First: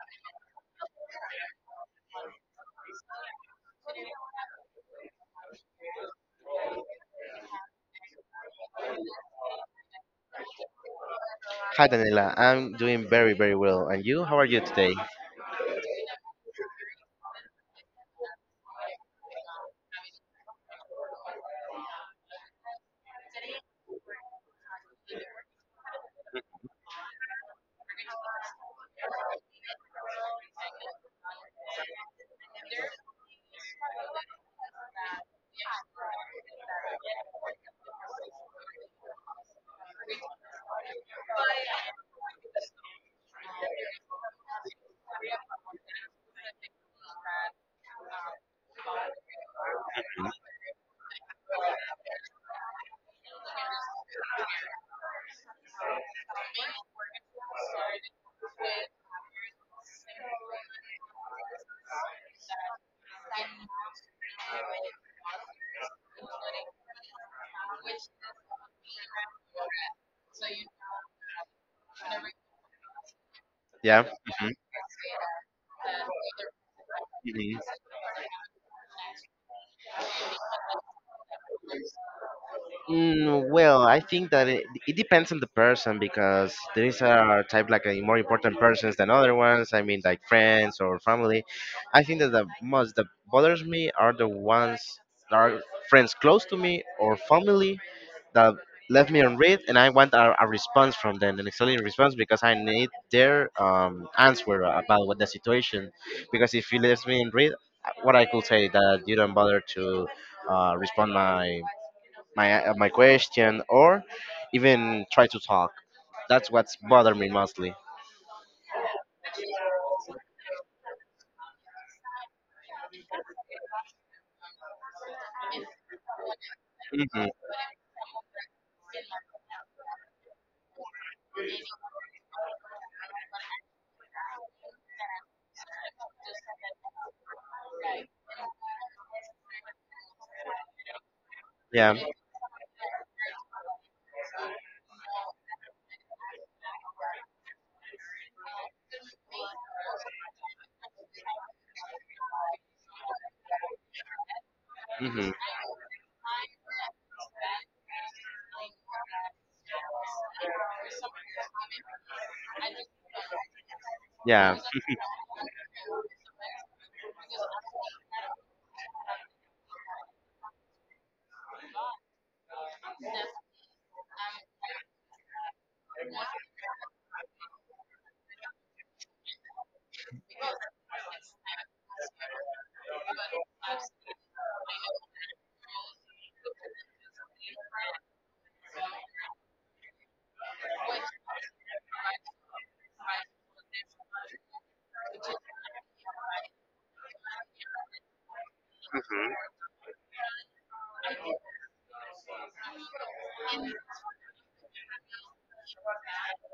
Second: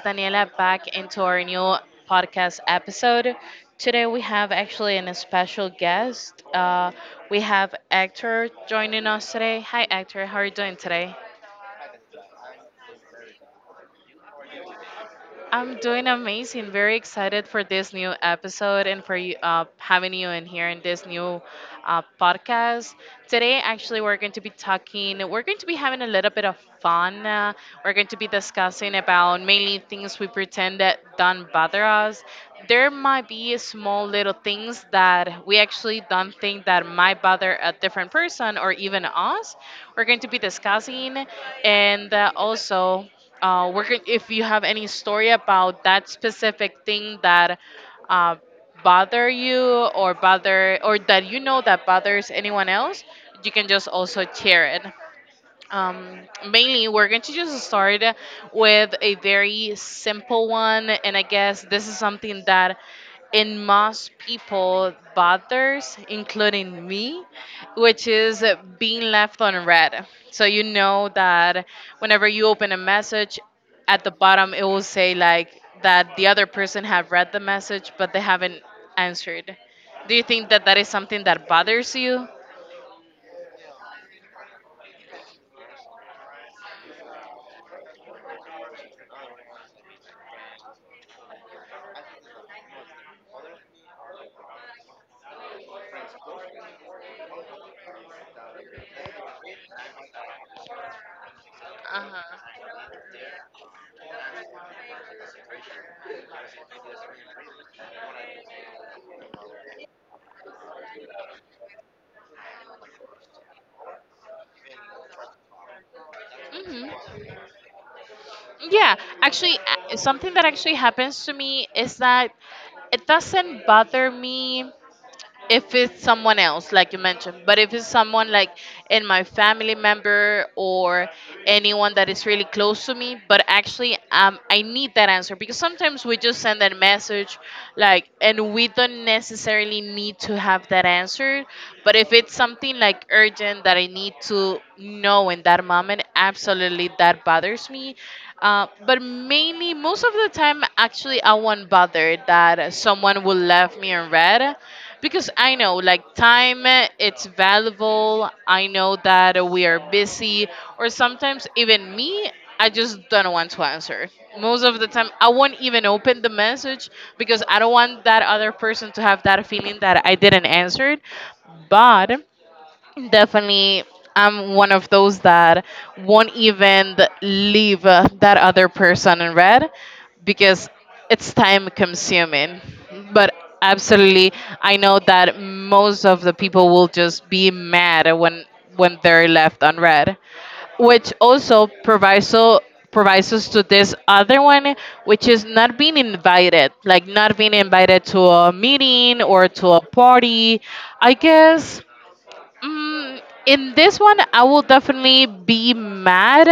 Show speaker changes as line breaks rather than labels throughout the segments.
Daniela back into our new podcast episode. Today, we have actually an special guest. We have Hector joining us today. Hi, Hector. How are you doing today?
Hi Daniela, I'm doing very, very well. And you, how are you today?
I'm doing amazing. Very excited for this new episode and for you, having you in here in this new podcast. Today, actually, we're going to be having a little bit of fun. We're going to be discussing about mainly things we pretend that don't bother us. There might be small little things that we actually don't think that might bother a different person or even us. We're going to be discussing and also if you have any story about that specific thing that uh, bother you or bother or that you know that bothers anyone else, you can just also share it. Um, Mainly, we're going to just start with a very simple one, and I guess this is something that in most people bothers, including me, which is being left on red. So you know that whenever you open a message, at
Yeah.
the
Hmm. Hmm.
bottom it will say like that the other person have read the message but they haven't answered. Do you think that that is something that bothers you?
Well, I think that it depends on the person because there is a type like a more important persons than other ones. I mean, like friends or family. I think that the most that bothers me are the ones that are friends close to me or family that left me on read, and I want a response from them, an excellent response, because I
Uh
need their answer about what the situation. Because if you left me on read, what I could say that you don't bother to respond my my question or even try to talk. That's what's
huh.
bothered me mostly.
Yeah, actually, something that actually happens to me is that it doesn't bother me if it's someone else like you
Hmm.
mentioned, but if it's someone like in my family member or anyone that is really close to me. But actually, I need that answer because sometimes we just send that message like, and we don't necessarily need to have that answer. But
Yeah.
if it's something like urgent that I need to know in that moment, absolutely that bothers me. But mainly, most of the time, actually I won't bother that someone will left me unread because
Hmm.
I know like time, it's valuable. I know that we are busy, or sometimes even me, I just don't want to answer.
Yeah.
Most of the time I won't even open the message because I don't want that other person to have that feeling that I didn't answer it. But definitely, I'm one of those that won't even leave that other person in red because it's time consuming. But absolutely, I know that most of the people will just be mad when they're left on red, which also proviso provides us to this other one, which is not being invited, like not being invited to a meeting or to a party. I guess. In this one, I will definitely be mad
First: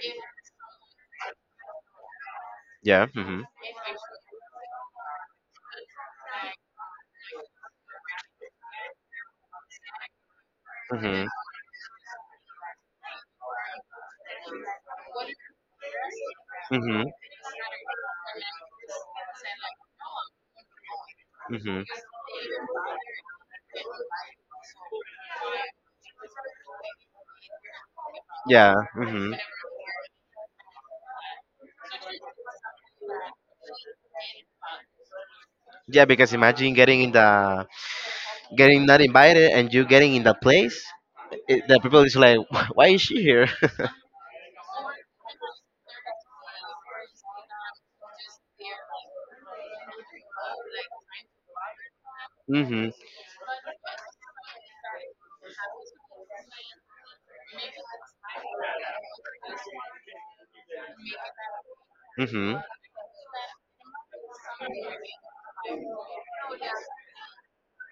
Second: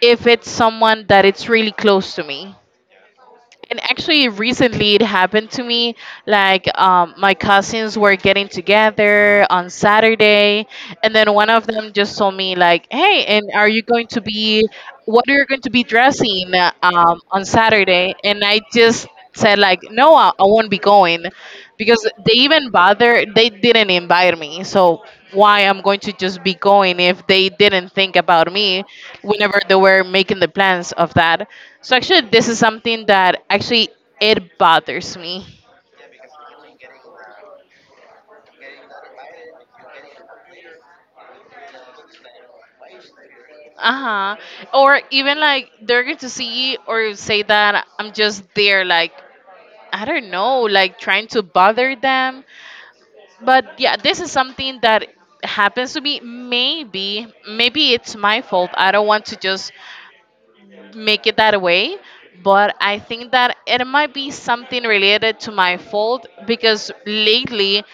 if it's someone that it's really close to me.
Yeah. Hmm. Hmm.
And actually, recently it happened to me. Like, my cousins were getting together on Saturday, and then one of them just told me, like, "Hey, and are you going to be? What are you going to be dressing
Hmm.
on Saturday?" And I just said like no, I won't be going
Hmm.
because they even bother, they didn't invite me. So why I'm going to just be going if they didn't think about
Yeah,
me whenever they were making the plans of that? So actually
hmm
this is something that actually it bothers me.
Yeah, because imagine getting in the getting not invited and you getting in the place. The people is like, "Why is she here?"
Uh-huh. Or even like they're going to see or say that I'm just there like I don't know, like trying to bother them.
Hmm.
But yeah, this is something that happens to me. Maybe it's my fault. I don't want to just make it that way, but I think that it might be something related to my fault because lately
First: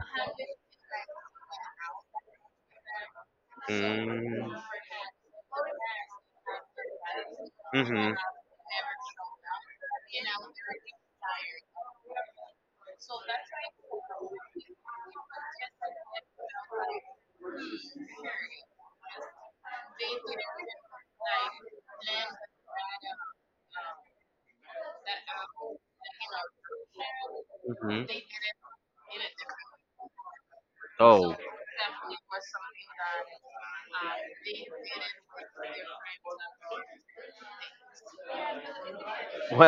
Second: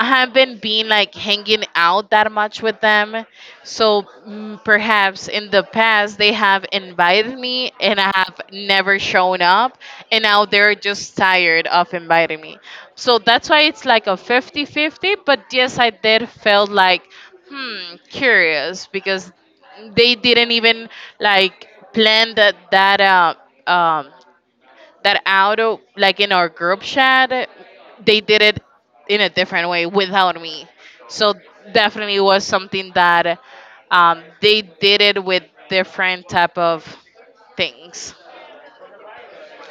I haven't been like hanging out that much with them. So perhaps in the past they have invited me and I have never shown up, and now they're just tired of inviting me. So that's why it's like a fifty-fifty. But yes, I did felt like curious because they didn't even like plan um that out of like in our group chat. They did it in a different way without me, so definitely was something that, they did it with different type of things.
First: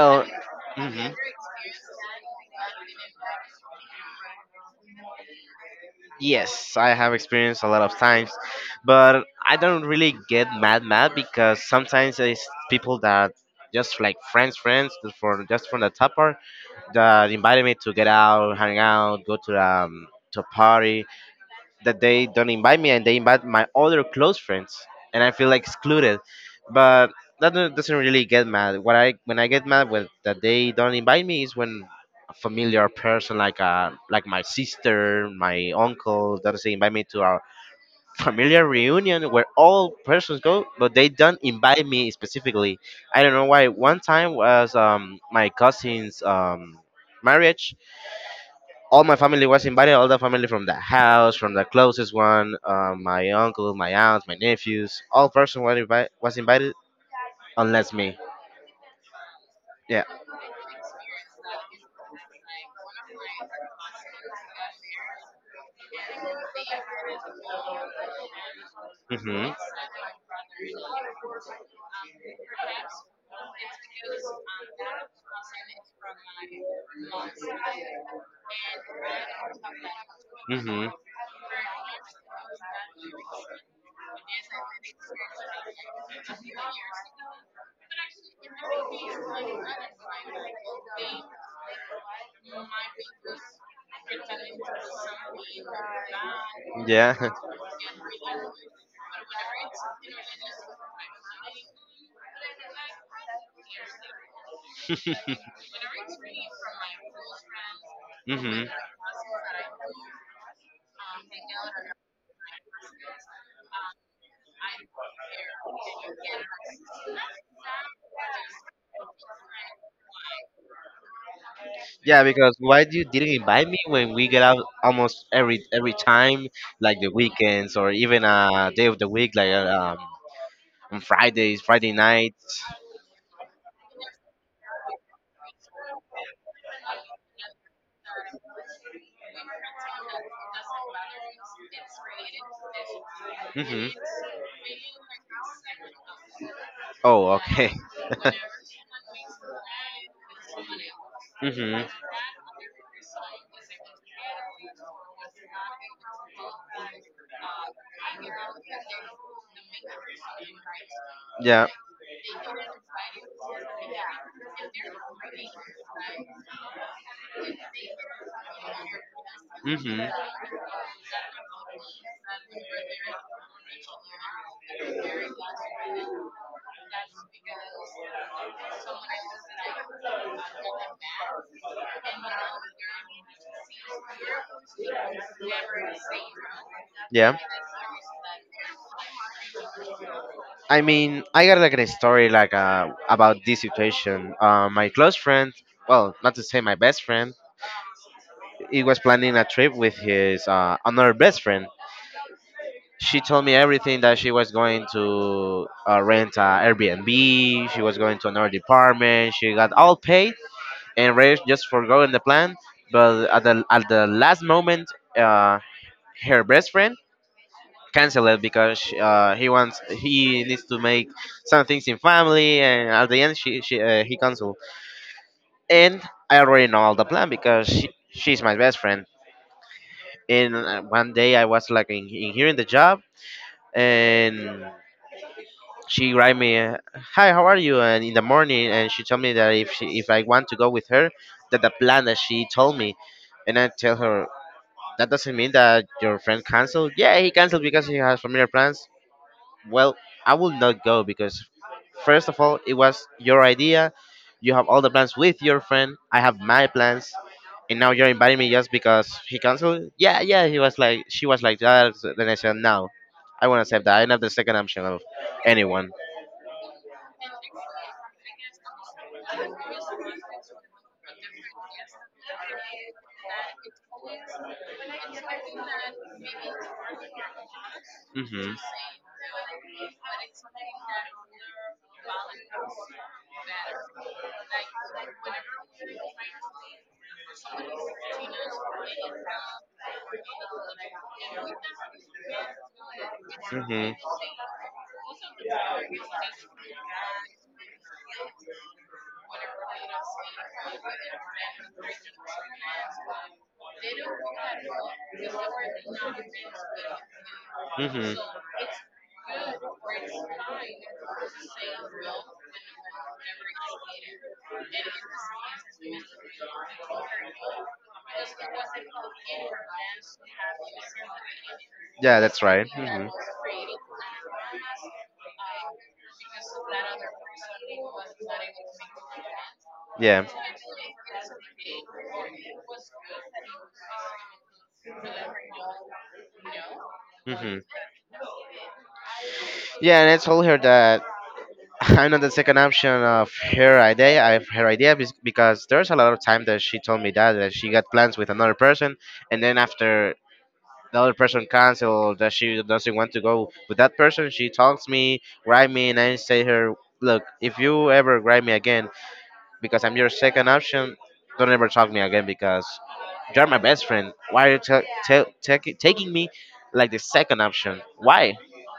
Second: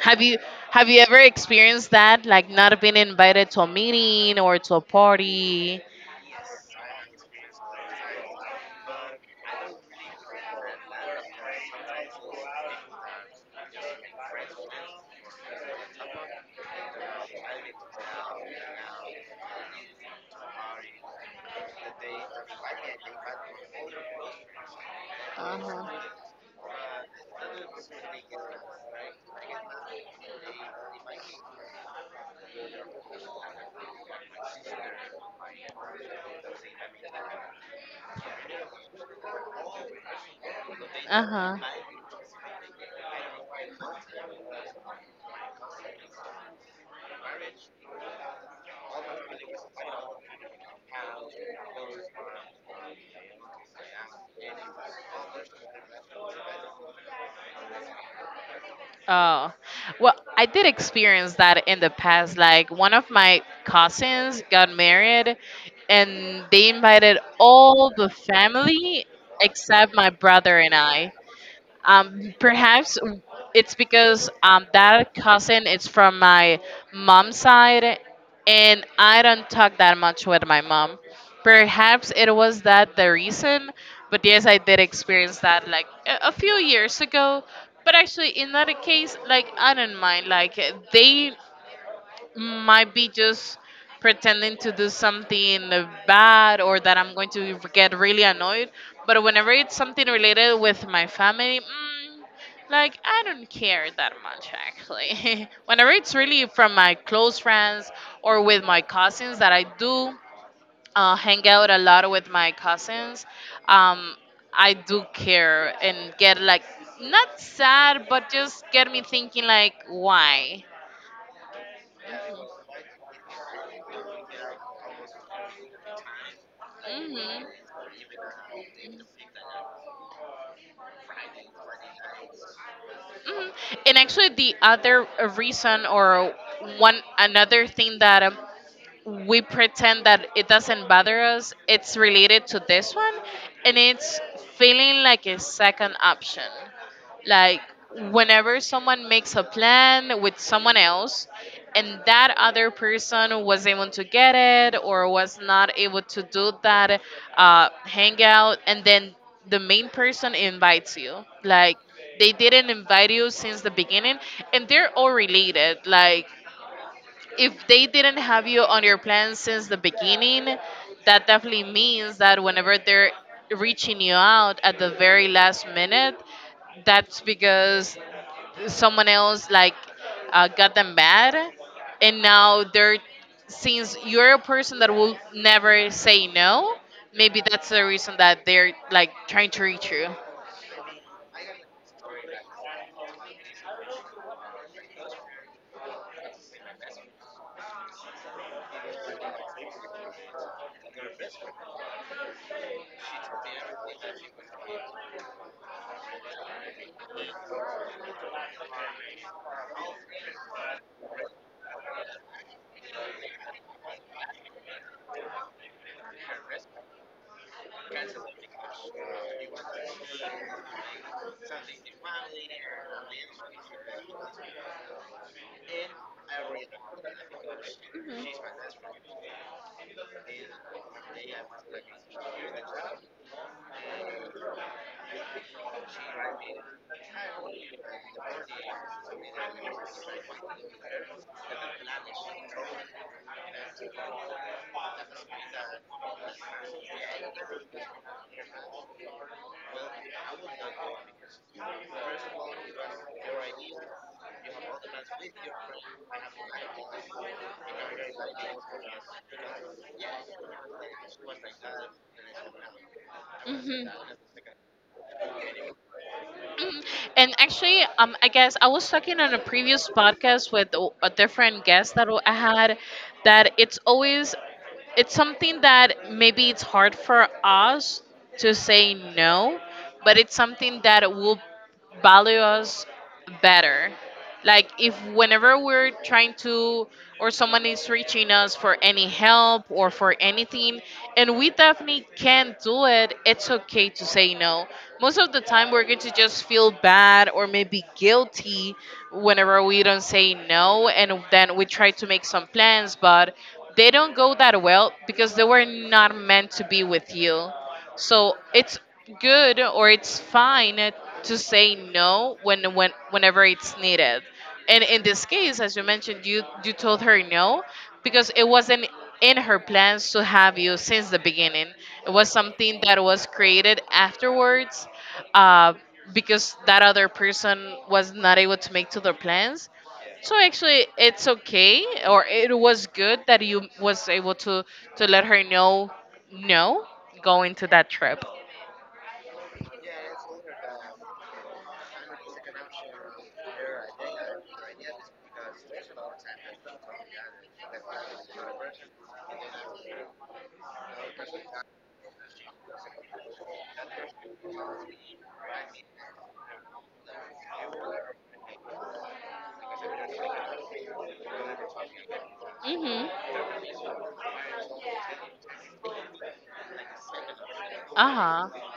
have you have you ever experienced that, like not being invited to a meeting or to a party?
yes, I have experienced a lot of times, but I don't really get mad mad because sometimes it's people that just like friends just from the top part, that invited me to get out, hang out, go to a party, that they don't invite me and they invite my other close friends, and I feel like excluded. But that doesn't really get mad. What I When I get mad with that they don't invite me is when a familiar person like my sister, my uncle doesn't invite me to our familiar reunion where all persons go, but they don't
Uh-huh.
invite me specifically. I don't know why. One time was my cousin's marriage. All my family was invited, all the family from the house, from the closest one, my uncle, my aunt, my nephews. All person were was invited, unless me.
Oh,
Yeah.
well, I did experience that in the past. Like, one of my cousins got married, and they invited all the family
Hmm.
except my brother and I. Perhaps it's because, that cousin is from my mom's side, and I don't talk that much with my
Hmm.
mom. Perhaps it was that the reason, but yes, I did experience that like a few years ago. But actually, in that case, like I don't mind. Like they might be just pretending to do something bad or that I'm going to get really annoyed. But whenever it's something related with my family, like I don't care that much actually. Whenever it's really from my close friends or with my cousins that I do hang out a lot with my cousins, um, I do care and get like not sad, but just get me thinking like why.
Yeah, because why do you didn't invite me when we get out almost every time, like the
Hmm.
weekends or even a day of the week, like on Fridays, Friday nights.
Mhm. And actually, the other reason, or one another thing that we pretend that it doesn't bother us, it's related to this one, and
Hmm.
it's feeling like a second option.
Oh,
Like
okay.
whenever someone makes a plan with someone else,
Hmm.
and that other person was able to get it or was not able to do that hangout, and then the main person invites you.
Yeah.
Like they didn't invite you since the beginning, and they're all related. Like if they didn't have you on your plan since the
Mhm.
beginning, that definitely means that whenever they're reaching you out at the very last minute, that's because someone else like, got them bad, and now they're, since you're a person that will never say no,
Yeah.
maybe that's the reason that they're like trying to reach
I mean, I got like a story like about this situation. My close friend, well, not to say my best friend, he was planning a trip with his another best friend. She told me everything that she was going to rent a Airbnb. She was going to another department. She got all paid and ready just for going the plan. But at the last moment, uh, her best friend canceled it because he needs to make some things in family. And at the end, she he canceled. And I already know all the plan because she's my best friend. And one day I was like in here in the job, and she write me, "Hi, how are you?" And in the morning, and she told me that if I want to go with her, that the plan that she told me. And I tell her that doesn't mean that your friend canceled. Yeah, he canceled because he has familiar plans. Well, I will not go because first of all, it was your idea. You have all the plans with your friend. I have my plans, and now you're inviting me just because he canceled. Yeah, yeah. She was like that. Then I said, no, I won't accept
you.
that. I'm not the second option of anyone.
Mhm. And actually, I guess I was talking on a previous podcast with a different guest that I had, that it's always, it's something that maybe it's hard for us
Hmm.
to say no, but it's something that will value us better. Like if whenever we're trying to, or someone is reaching us for any help or for anything and we definitely can't do it, it's okay
Hmm.
to say no. Most of the time we're going to just feel bad or maybe guilty whenever we don't say no, and then we try to make some plans, but they don't go that well because they were not meant to be with you.
Hmm.
So it's good, or it's fine to say no when, whenever it's needed. And in this case, as you mentioned, you told her no because it wasn't in her plans to have you since the beginning. It
Yeah,
was
that's right.
something that
Hmm.
was created afterwards, uh, because that other person was not able to make to their plans.
Yeah.
So actually, it's okay, or it was good that you was able to let her know no going
Hmm.
to that trip.
Yeah, and I told her that I'm not the second option of her idea. Of her idea because there's a lot of time that she told me that she got plans with another person, and then after the other person canceled that she doesn't want to go with that person, she talks me, write me, and I say her, look, if you ever write me again because I'm your second option. Don't ever talk me again because
Mhm.
you're my best friend. Why are you taking me like the second option?
Uh
Why?
huh.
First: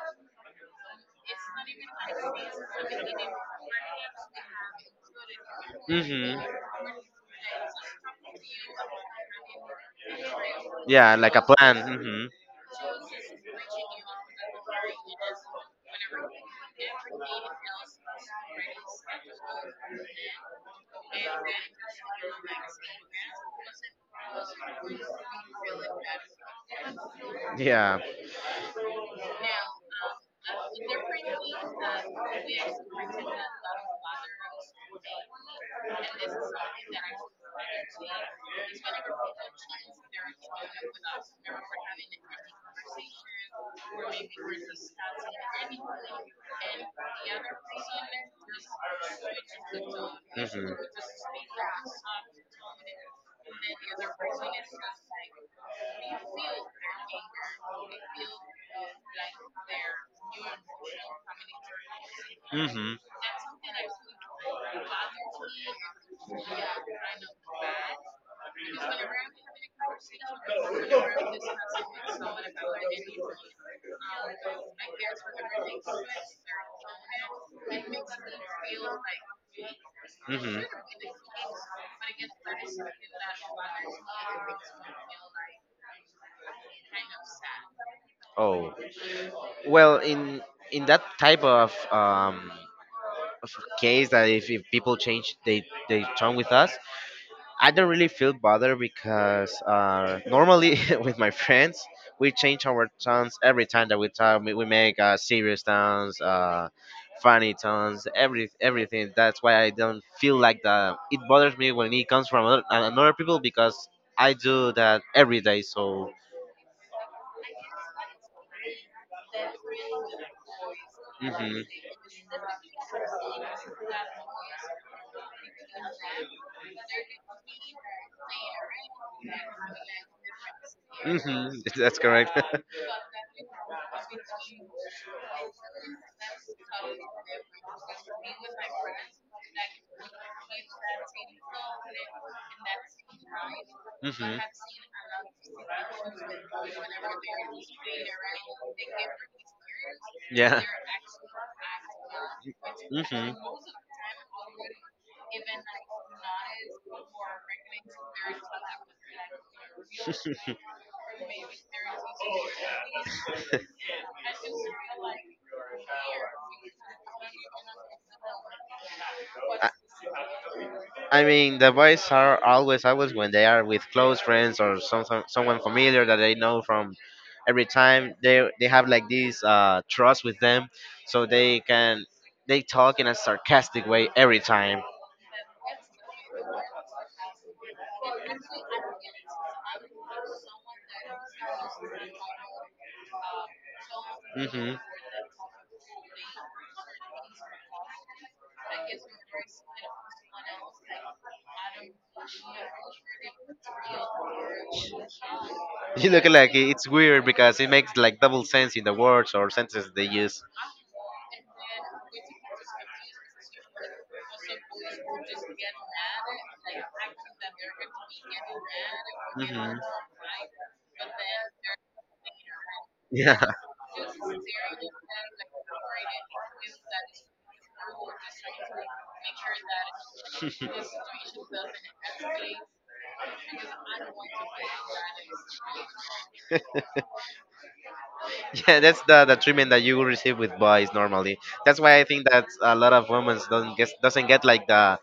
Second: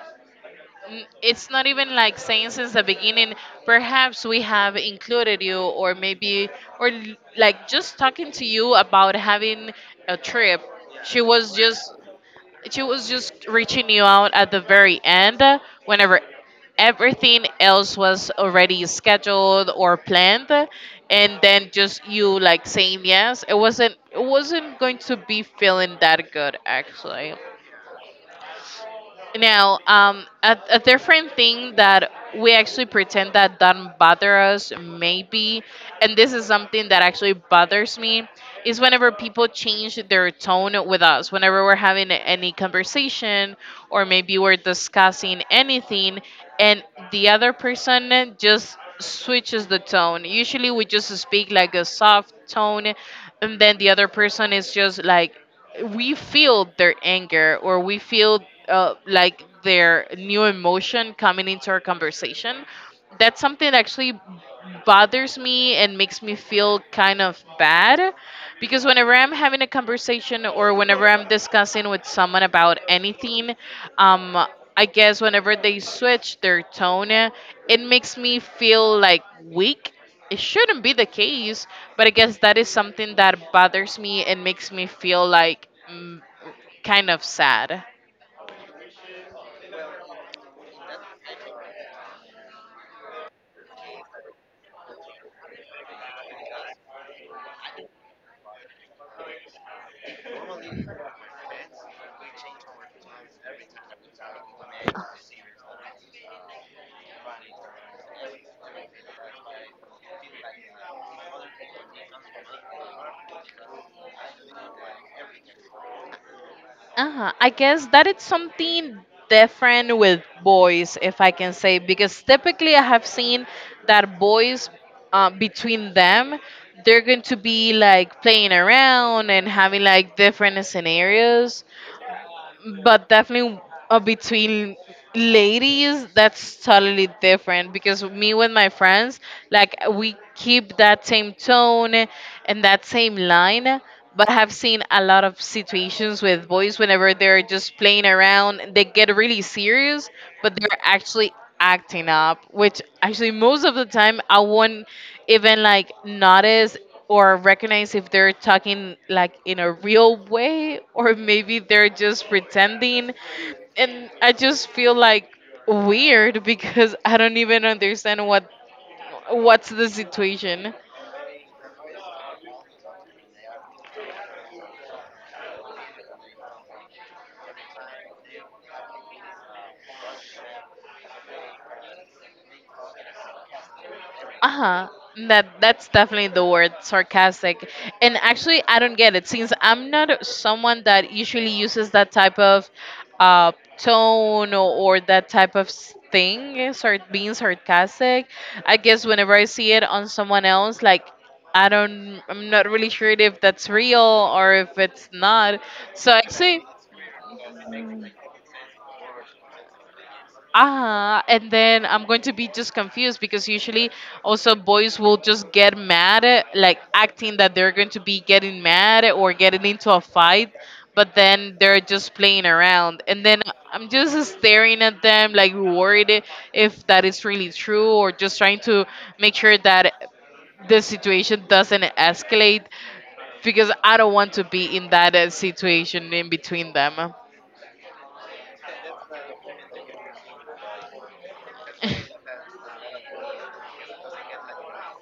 It's not even like saying since the beginning. Perhaps we have included you, or
Hmm.
maybe, like just talking to you about having a trip.
Yeah,
She
like a
was just
plan.
She was just reaching you out at the very end, whenever everything else was already scheduled or planned, and then just you like saying yes. It wasn't going to be feeling that good actually.
Hmm. Yeah.
Now, a different thing that we actually pretend that doesn't bother us, maybe, and this is something that actually bothers me, is whenever people change their tone with us. Whenever we're having any conversation, or maybe we're discussing anything, and the other person just switches the tone.
Mhm.
Usually, we just speak like a soft tone, and then the other person is just like we feel their anger or we feel like their new emotion coming into our conversation.
Mhm.
That's something that actually bothers me and makes me feel kind of bad because whenever I'm
Hmm.
having a conversation or whenever I'm discussing with someone about anything, um, I guess whenever they switch their tone it makes me feel like weak. It shouldn't be the case, but I guess that is something that bothers me and makes me feel like kind of sad.
Oh, well, in that type of case, that if people change they turn with us, I don't really feel bothered because normally with my friends, we change our tones every time that we talk. We make serious tones, funny tones, everything. That's why I don't feel like the it bothers me when it comes from another people because I do that every day. So
Uh-huh, I guess that it's something different with boys, if I can
mhm.
say, because typically I have seen that boys, between them, they're going to be like playing around and having like different
Mhm,
scenarios.
that's correct.
But definitely, between ladies that's totally different because me with my friends, like we keep that same tone and that same line. But I've seen a lot of situations with boys whenever they're just playing around they get really serious, but they're actually acting up, which actually most of the time I won't even like notice or recognize if they're talking like in a real way or maybe they're just pretending. And I just feel like weird because I don't even understand what what's the situation.
I mean, the boys are always always when they are with close friends or someone familiar that they know from every time they have like this trust with them, so they talk in a sarcastic way every time.
Uh-huh, that's definitely the word sarcastic. And actually I don't get it since I'm not someone that usually uses that type of uh tone, or that type of thing, start being sarcastic. I guess
Hmm.
whenever I see it on someone else, like I'm not really sure if that's real or if it's not.
You
So
look like
actually,
it's weird because it makes like double sense in the words or sentences they use.
ah, and then I'm going to be just confused because usually also boys will just get mad at, like acting that they're going to be getting mad or getting
Mhm.
into a fight, but then they're just playing around, and
Yeah,
then I'm just staring at them like worried if that is really true or just trying to make sure that the situation doesn't escalate, because I don't want to be in that situation in between them.
yeah, that's the treatment that you will receive with boys normally. That's why I think that a lot of women don't get doesn't get like the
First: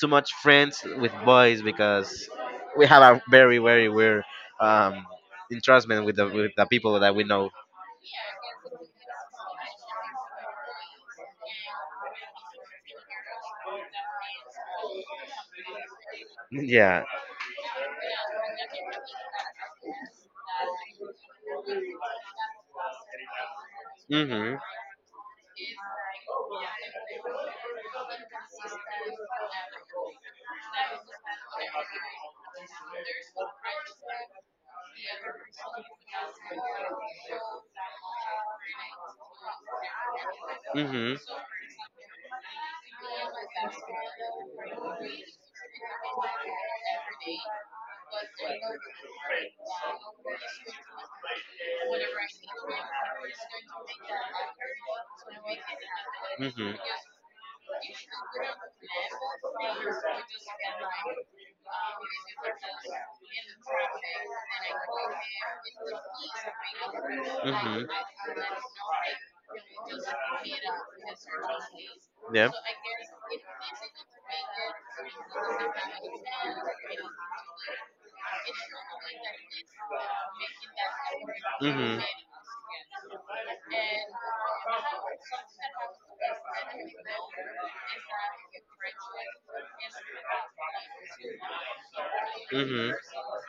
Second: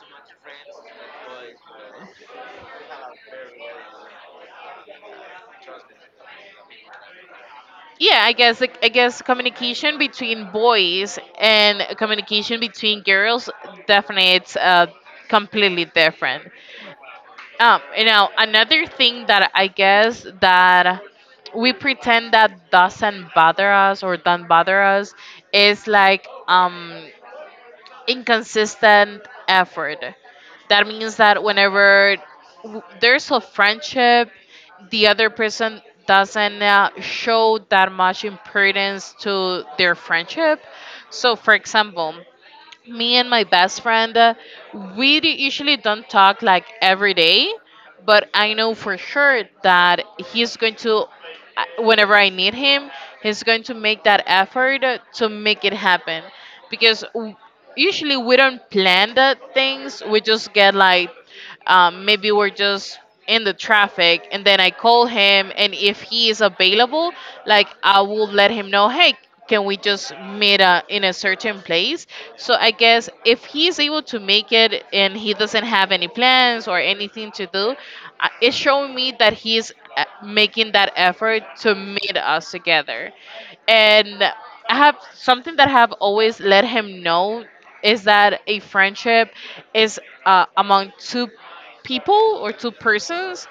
too much friends with boys because we have a very very weird um, entrustment with the people that we know.
Yeah, I guess I guess communication between boys and communication between girls definitely it's completely different.
Yeah.
Um, you know, another thing that I guess that we pretend that doesn't bother us or don't
Hmm.
bother us is like, um, inconsistent effort. That means that whenever there's a friendship, the other person doesn't show that much importance to their friendship. So, for example, me and my best friend, we usually don't talk like every day, but I know for sure that he's going to, whenever I need him, he's going to make that effort to make it happen. Because usually we don't plan the things, we just get like, maybe we're just in the traffic and then I call him, and if he is available, like I will let him know, hey, can we just meet in a certain place? So I guess if he is able to make it and he doesn't have any plans or anything to do, it's showing me that he's making that effort to meet us together. And I have something that I have always let him know, is that a friendship is among two people or two
Hmm.
persons,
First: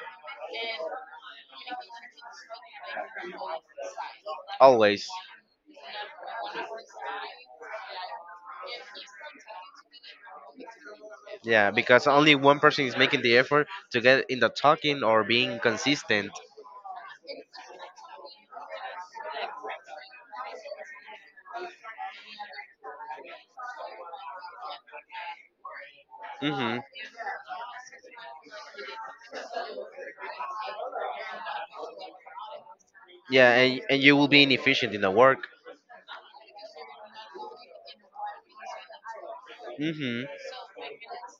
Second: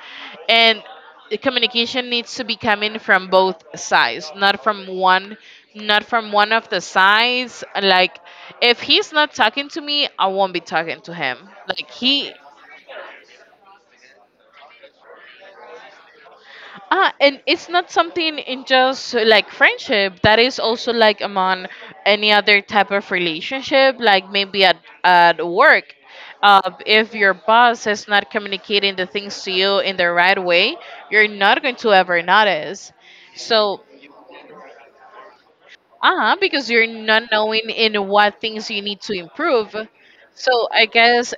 and the communication needs to be coming from both sides, not from
Always.
one, not from one of the sides, like if he's not talking to me I won't be talking to him,
Yeah,
like
because
he
only one person is making the effort to get in the talking or being consistent.
Ah, and it's not something in just like friendship. That is also like among any other type of relationship, like maybe at work.
Hmm.
If your boss is not communicating the things to you in the right way, you're not going to ever notice.
Yeah, and,
So,
and you will be inefficient in the work.
uh, because you're not knowing in what things you need to improve.
Hmm.
So, I guess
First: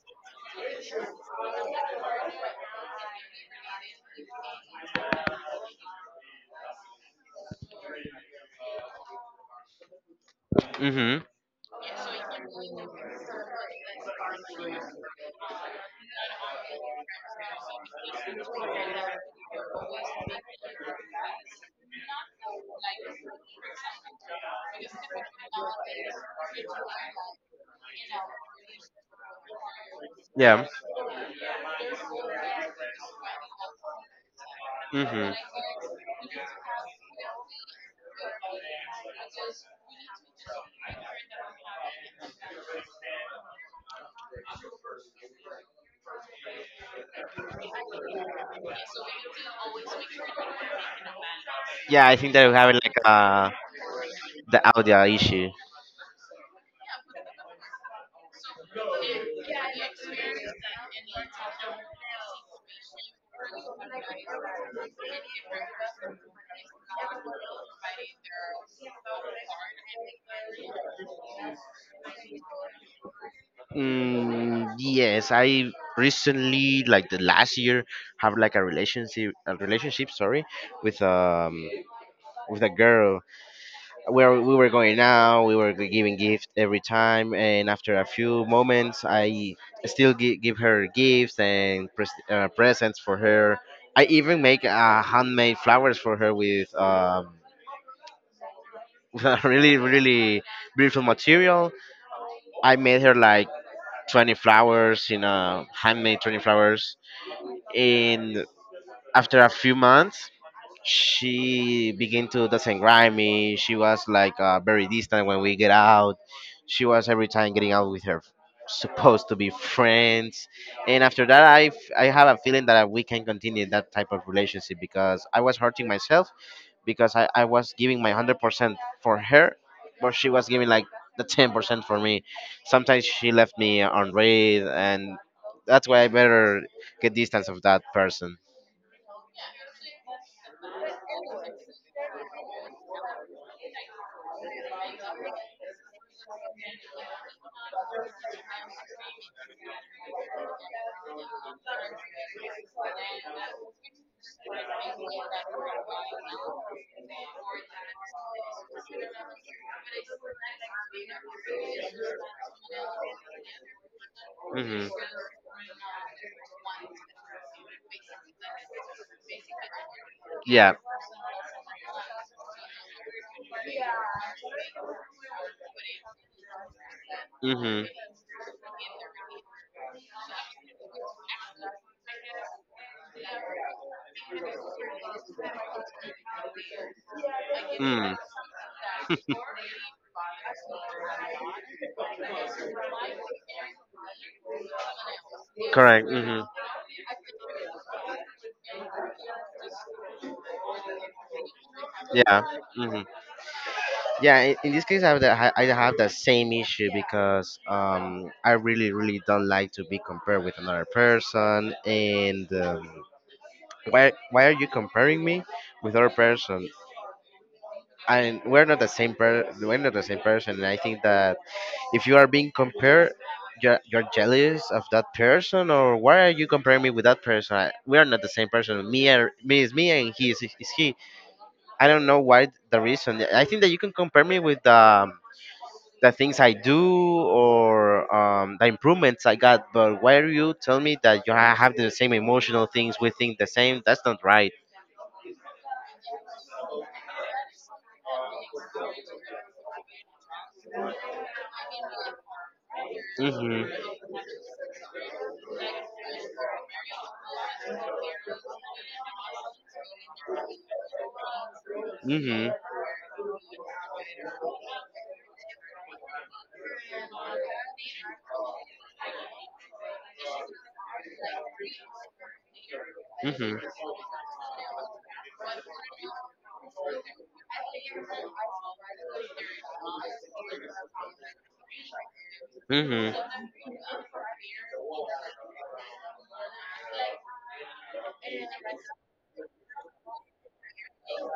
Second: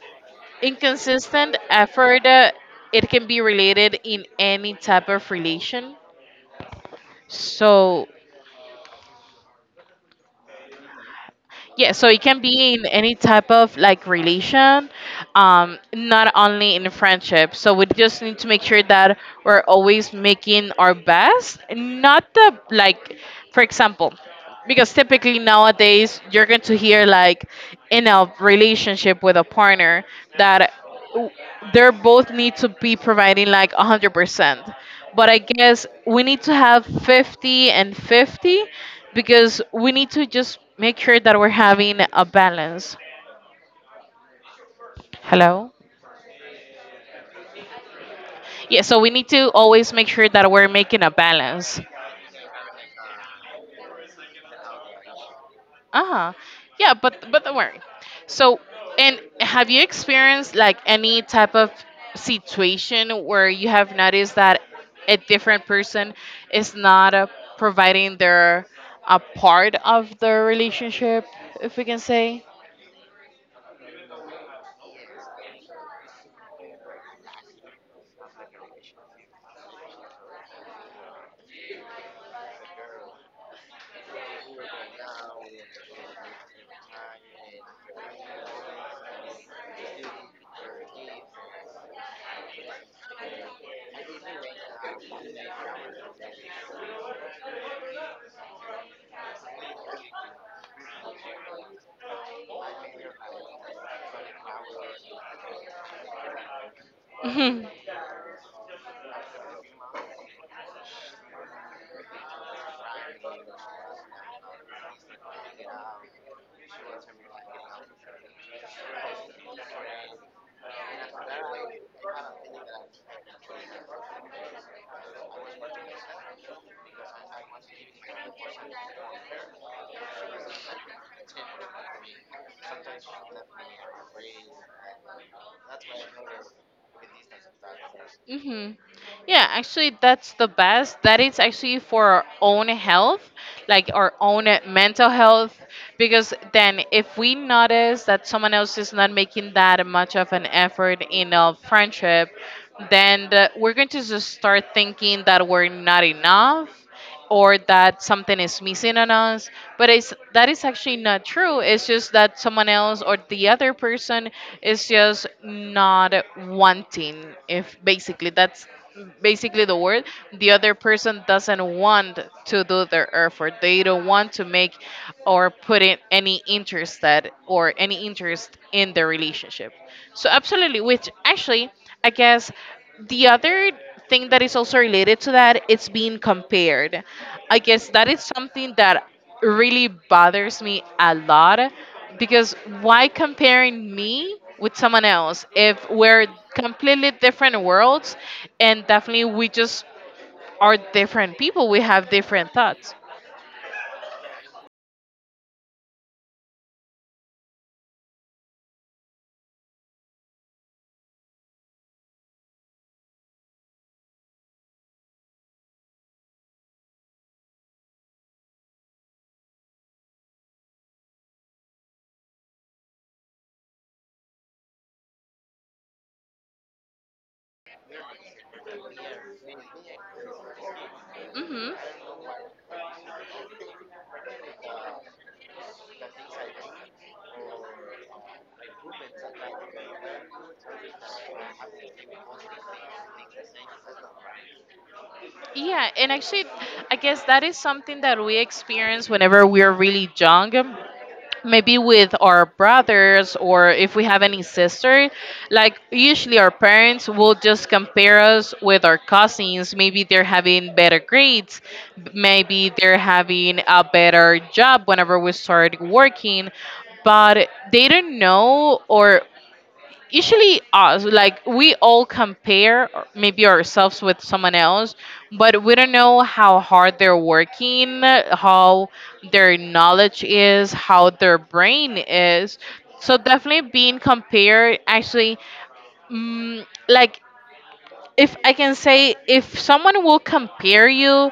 inconsistent effort, it can be related in any type of relation. So,
Hmm.
yeah, so it can be in any type of like relation, not only in friendship. So we just need to make sure that we're always making our best, not the like, for example, because typically nowadays you're going to hear like in a relationship with a partner
Yeah.
that they both need to be providing like 100%,
Hmm.
but I guess we need to have 50 and 50, because we need to just make sure that we're having a balance. Hello? Yeah, so we need to always make sure that we're making a balance.
Yeah, I think that we have like the audio issue.
Uh-huh. Yeah, but don't worry. So, and have you experienced like any type of situation where you have noticed that a different person is not providing their a part of the relationship, if we can say?
Yes, I recently, like the last year, have like a relationship, sorry, with um with a girl, where we were going out, we were giving gifts every time. And after a few moments, I still give her gifts and presents for her. I even make handmade flowers for her with with a really, really beautiful material. I made her like 20 flowers, handmade 20 flowers.
Mhm.
And after a few months, she began to doesn't grind me. She was like very distant when we get out. She was every time getting out with her supposed to be friends. And after that, I have a feeling that we can continue that type of relationship because I was hurting myself because I was giving my 100% for her, but she was giving like the 10% for me. Sometimes she left me on read, and that's why I better get distance of that person.
Mm-hmm. Yeah, actually, that's the best. That is actually for our own health, like our own mental health, because then if we notice that someone else is not making that much of an effort in a friendship, then we're going to just start thinking that we're not enough or that something is missing on us. But it's that is actually not true. It's just that someone else or the other person is just not wanting, if basically that's basically the word, the
Yeah.
other person doesn't want to do their effort. They don't want to make or put in any interest that or
Hmm.
any interest in the relationship. So absolutely, which actually I guess the other thing that is also related to that, it's being compared. I guess that
Mm.
is something that really bothers me a lot, because why comparing me with someone else if
Correct.
we're
Hmm.
completely different worlds, and definitely we just are different people, we have
Yeah.
different thoughts.
Mm-hmm. Yeah, in this case, I have the same issue because I really really don't like to be compared with another person. And why are you comparing me with other person? And we're not the same person. And I think that if you are being compared, you're jealous of that person. Or why are you comparing me with that person? We are not the same person. Me is me, and he is he.
Hmm.
I don't know why the reason. I think that you can compare me with the things I do or the improvements I got. But why do you tell me that you have the same emotional things? We think the same. That's not right.
Yeah, and actually, I guess that is something that we experience whenever we're really young, maybe with our brothers,
Mhm.
or if we have any sister, like usually our parents will just compare us with our cousins. Maybe they're having better grades,
Mhm.
maybe they're having a better job whenever we start working, but they don't know, or usually us like we all compare, or maybe
Mhm.
ourselves with someone else, but we don't know how hard they're working, how their knowledge is, how their brain is.
Mhm.
So definitely being compared actually, like, if I can say, if someone will compare you,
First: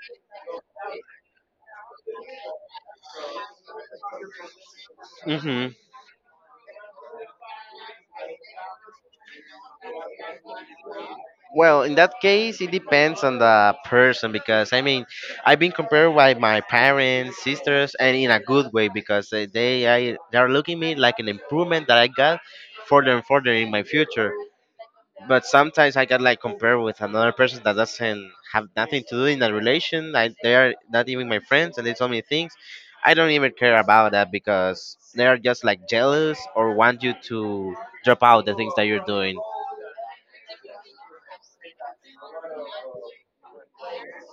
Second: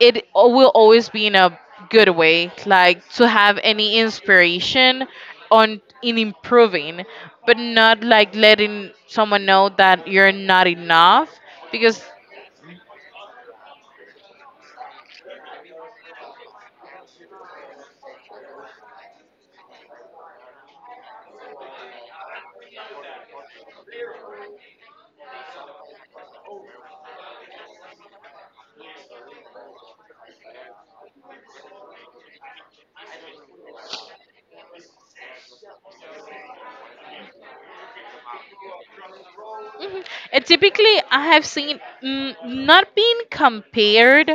it will always be in a good way, like to have any inspiration
Mhm.
on in improving, but not like letting someone know that you're not enough,
Well, in
because.
that case, it depends on the person because I mean, I've been compared by my parents, sisters, and in a good way because they are looking me like an improvement that I got further and further in my future. But sometimes I got like compared with another person that doesn't have nothing to do in that relation. They are not even my friends, and they tell me things. I don't even care about that because they are just like jealous or want you to drop out the things that you're doing.
And typically, I have seen, not being compared,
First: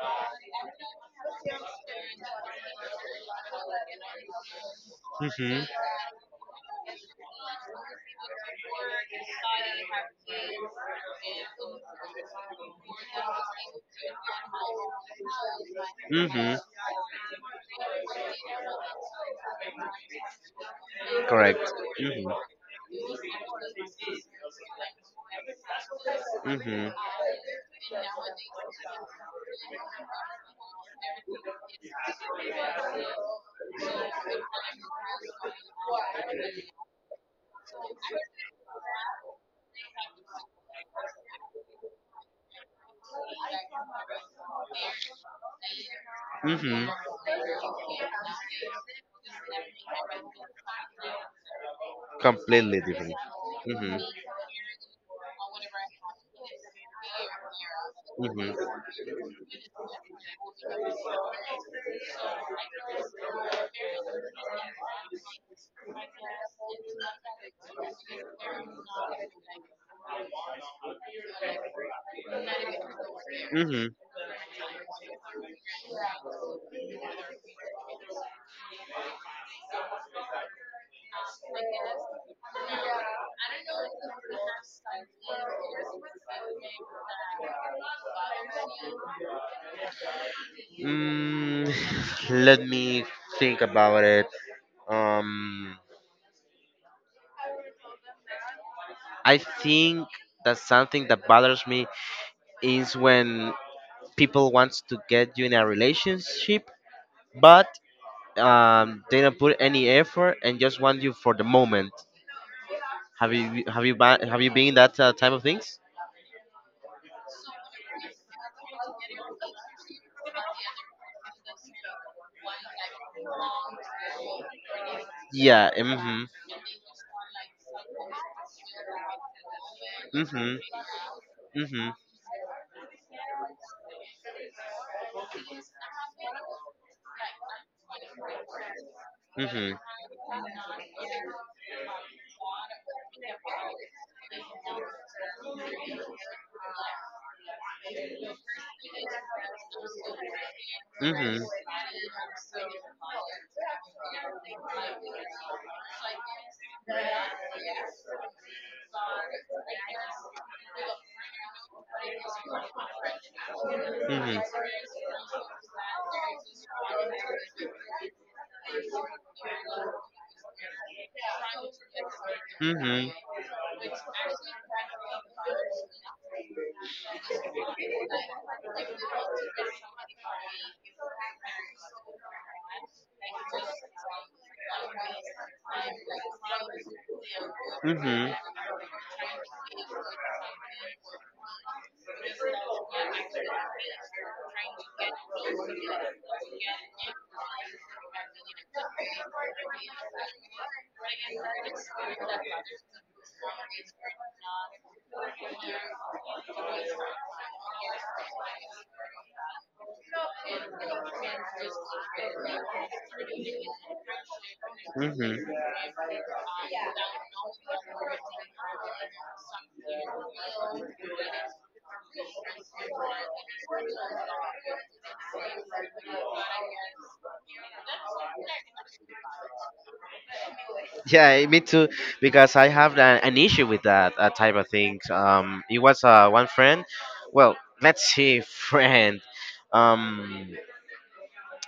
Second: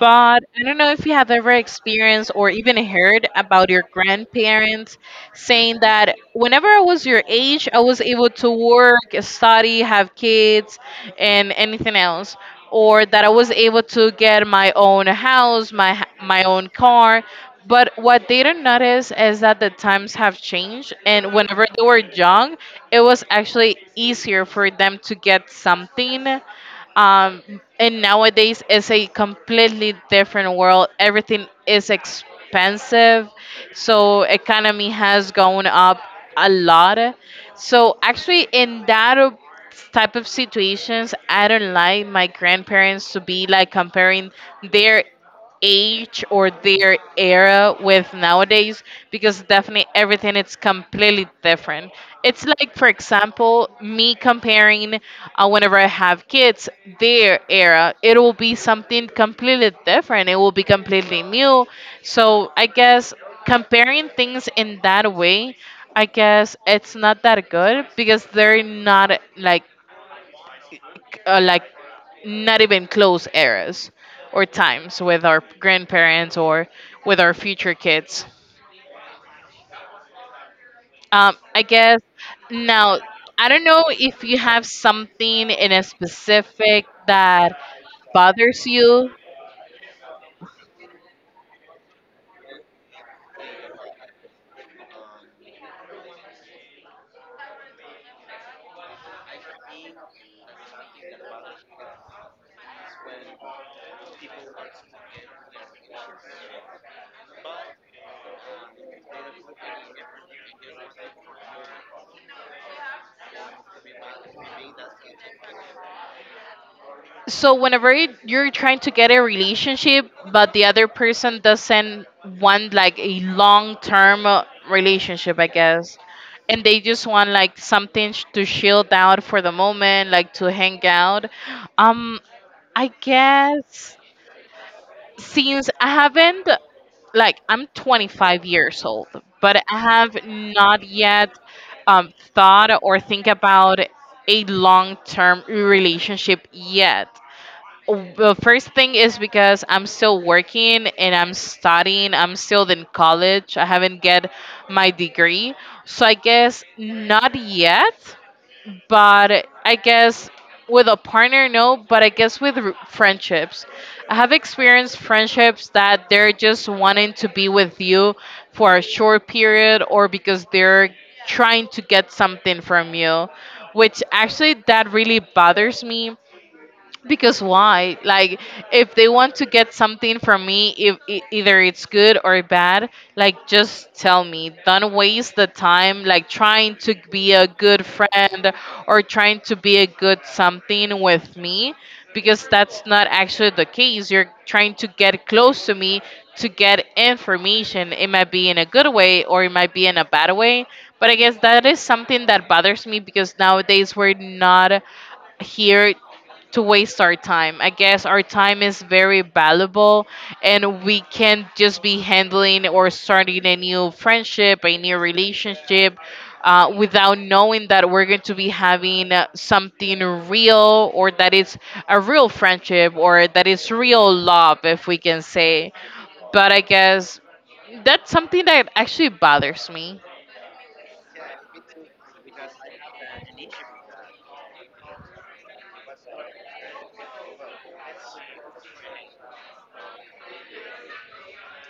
but I don't know if you have ever experienced or even heard about your grandparents
Hmm.
saying that whenever I was your age, I was able to work, study, have kids, and anything else. Or that I was able to get my own house, my my
Hmm.
own car, but what they didn't notice is that the times have changed, and whenever
Correct.
they were young, it was actually easier for them to get something.
Hmm. Hmm.
Um, and nowadays, it's a completely different world. Everything is expensive, so economy has gone up a lot. So actually, in that type of situations, I don't like my grandparents to be like comparing their age or their era with nowadays, because definitely everything is completely different. It's like,
Completely
for
different.
example, me comparing whenever I have kids, their era, it will
Hmm.
be something completely different. It will be completely new. So I guess comparing things in that way, I guess it's not that good because they're not like like not even close
Hmm. Hmm.
eras or times with our grandparents or with our future kids. I guess now I don't know if you have something in a specific that bothers you.
Mm, Let me think about it. Um, I think that something that bothers me is when people want to get you in a relationship, but they don't put any effort and just want you for the moment. Have you been in that type of things?
So whenever you're trying to get a relationship, but the other person doesn't want like a long-term relationship, I
Yeah.
guess,
Mhm.
and they just want like something to shield out for the moment, like to
Mhm.
hang out.
Mhm.
Um, I guess since I haven't, like I'm 25 years old, but
Mhm.
I have not yet, thought or think about a long-term relationship yet. Well, first thing is because I'm still working and I'm studying. I'm still in college. I haven't get my degree. So I guess not yet, but I guess with a
Mhm.
partner no, but I guess with friendships. I have experienced friendships that they're just wanting to be with you for a short period, or because they're trying to get something from you, which actually that really bothers me, because why? Like, if they want to get something from me, if either it's good or bad, like just tell me. Don't waste the time like trying to be a good friend or trying to be a good something with me, because that's not actually the case. You're trying to get close to me to get information. It might be in a good way or it might be in a bad way. But I guess that is something that bothers me because nowadays we're not here to waste our time. I guess our time is very valuable and we can't just be handling or starting a new friendship, a new
Hmm.
relationship, without knowing that we're going to be having something real, or that it's a real friendship, or that it's real love, if we can say. But I guess that's something that actually bothers me.
Yeah, me too, because I have an issue with that type of things. It was one friend, well, let's see, friend. Um,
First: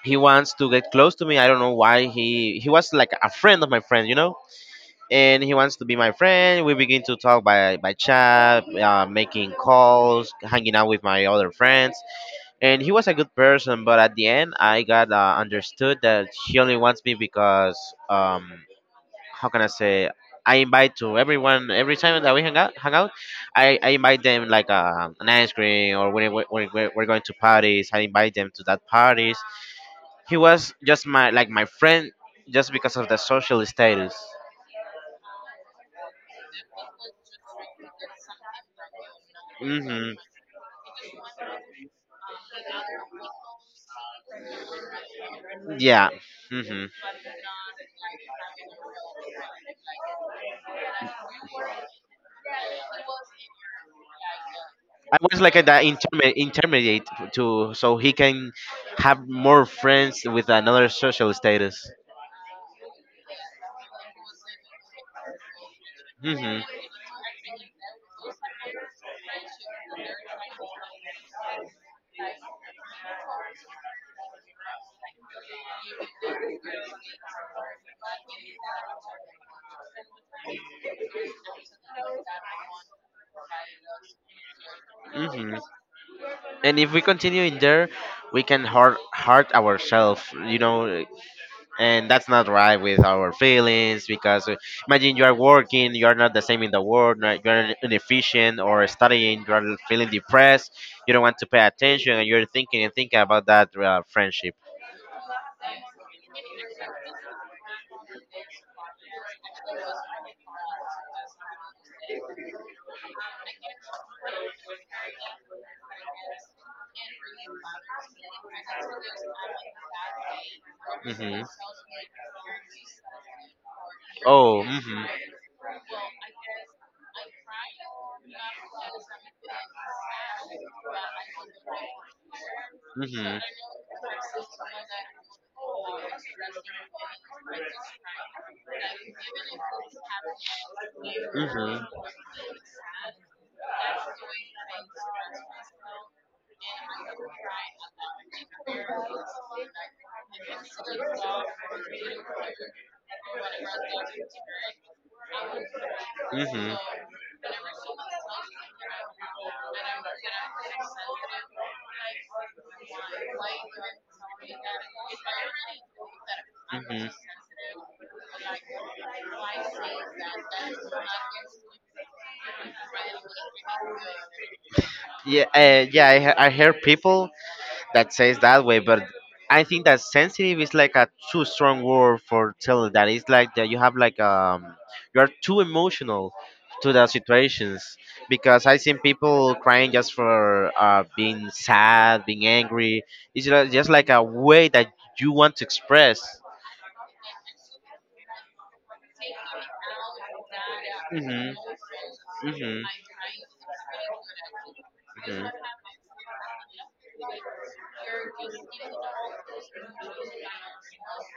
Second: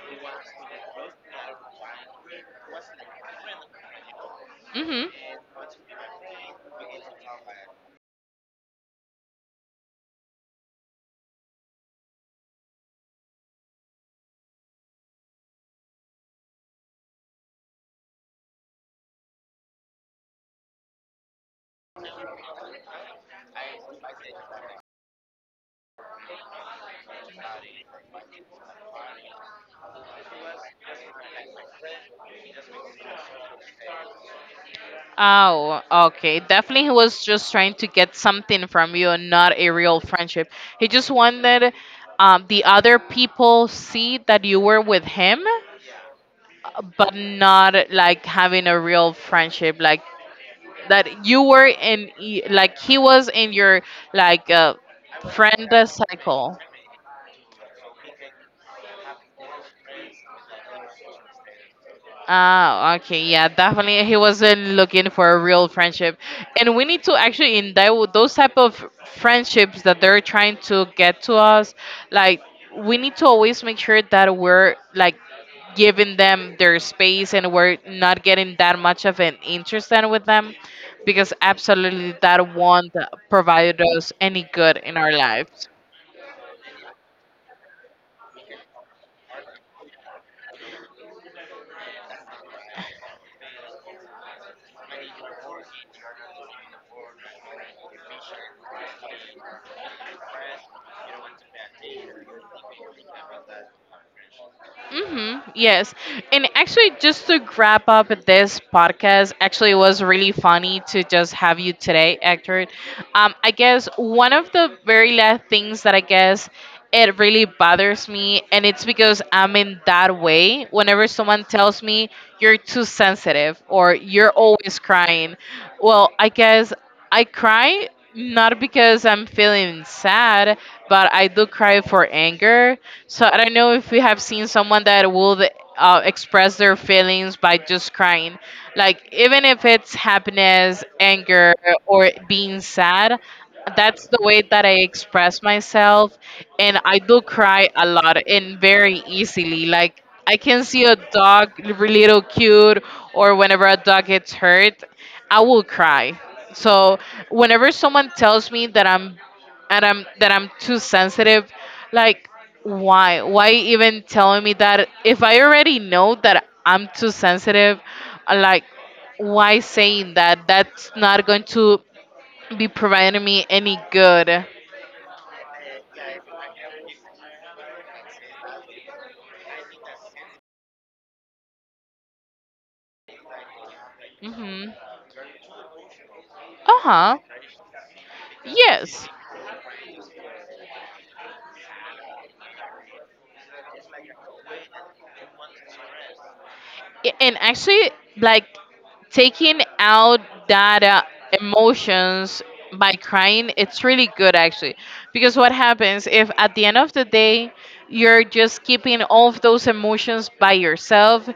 he wants to get close to me. I don't know why. He was like a friend of my friend,
Hmm.
and he wants to be my friend. We begin to talk by chat, making calls, hanging out with my other friends, and he was a good person. But at the end, I got understood that he only wants me because um how can I say, I invite to everyone every time that we hang out. I invite them like an ice cream, or when we're going to parties, I invite them to that parties. He was just my friend just because of the social status.
Oh, okay. Definitely, he was just trying to get something from you, and not a real
Hmm.
friendship. He just wanted, the other people see that you were with him,
Yeah. Hmm.
but not like having a real friendship, like that you were like he was in your like,
I was like the
friend
interme-
cycle.
intermediate to so he can have more friends with another social status.
Ah, okay, yeah, definitely. He wasn't looking for a real friendship,
Hmm.
and we need to actually in that those type of friendships that they're trying to get to us, like we need to always make sure that we're like giving them their space, and we're not getting that much of an interest in with them, because absolutely that won't provide us any good in our
Hmm.
lives.
And if we continue in there, we can hurt ourselves, and that's not right with our feelings because imagine you are working, you are not the same in the world, right? You are inefficient or studying, you are feeling depressed, you don't want to pay attention, and you're thinking and thinking about that friendship.
Mm-hmm. Yes. And actually, just to wrap up this podcast, actually, it was really funny to just have you today, Hector. I guess one of the very last things that I guess it really bothers me, and it's because I'm in that way. Whenever someone tells me you're too sensitive or you're always crying, well, I guess. I cry not because I'm feeling sad, but I do cry for anger. So I don't know if we have seen someone that will express their feelings by just crying. Like even if it's happiness, anger, or being sad, that's the way that I express myself, and I do cry a lot and very easily. Like I can see a dog really little cute, or whenever a dog gets hurt, I will cry.
Hmm. Hmm.
So whenever someone tells me that I'm that I'm too sensitive, like why? Why even telling me that if I already know that I'm too sensitive, like why saying that? That's not going to be providing me any good.
Yeah, yeah. I hear people that says that way, but I think that sensitive is like a too strong word for telling that. It's like that you have like
Mhm.
you are too emotional to the
Uh-huh.
situations because I seen
Yes.
people crying just for being sad, being angry. It's just like a way that you want to express.
And actually, like taking out that
Mhm.
emotions
Mhm.
by crying it's really good actually, because
Mhm.
what happens if at the end of the day you're just keeping all of those emotions by yourself,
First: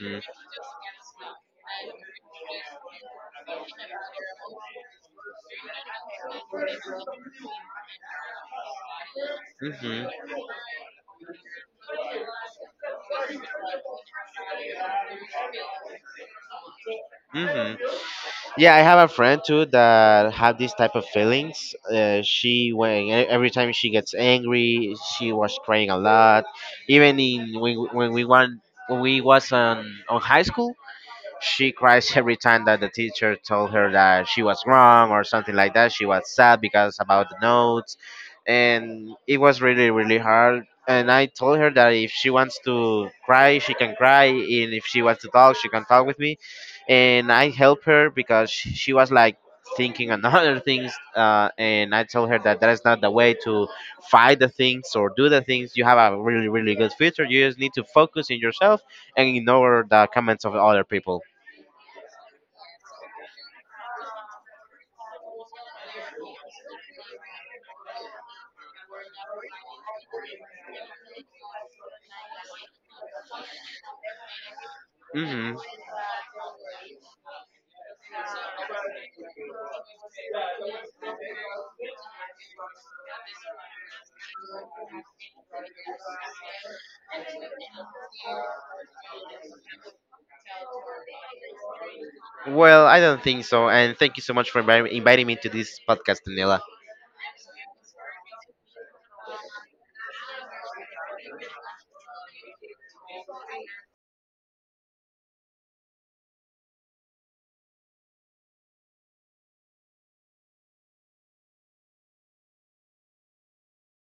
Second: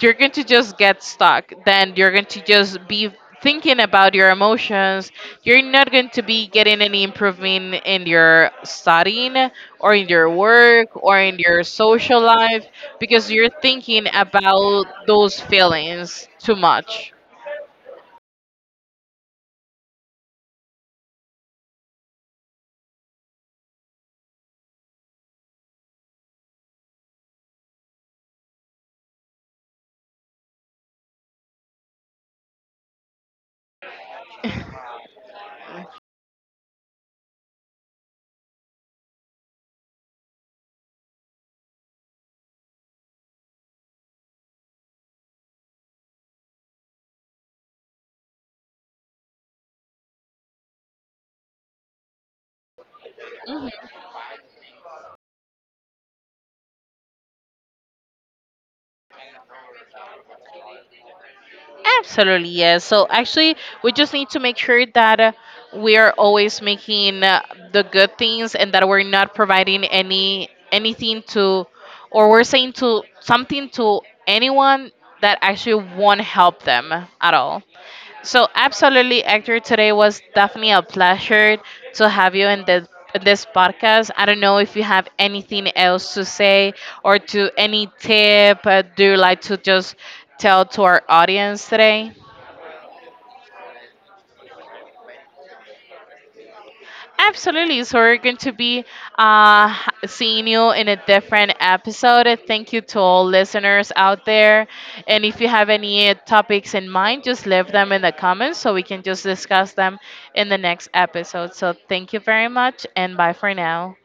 you're going to just get stuck, then you're going to just be thinking about your emotions, you're not going to be getting any improvement in your studying or in your
Hmm.
work or in your social life because you're thinking about those feelings too much.
Hmm. Yeah, I have a friend too that have these type of feelings. Every time she gets angry, she was crying a lot. Even in when we was on high school. She cries every time that the teacher told her that she was wrong or something like that. She was sad because about the notes, and it was really really hard. And I told her that if she wants to cry, she can cry, and if she wants to talk, she can talk with me. And I help her because she was like thinking on other things, and I told her that that is not the way to fight the things or do the things. You have a really really good future. You just need to focus in yourself and ignore the comments of other people.
Absolutely, yes. So actually, we just need to make sure that, we are always making, the good things, and that we're not providing any anything to, or we're saying to something to anyone that
Hmm.
actually won't help them at all. So absolutely, Hector. Today was definitely a pleasure to have you in this, in this podcast. I don't know if you have anything else to say or to any tip. Do you like to just tell to our audience today?
Well, I don't think so. And thank you so much for inviting me to this podcast, Daniela.
Absolutely. So we're going to be uh, seeing you in a different episode. Thank you to all listeners out there. And if you have any topics in mind, just leave them in the comments so we can just discuss them in the next episode. So thank you very much and bye for now.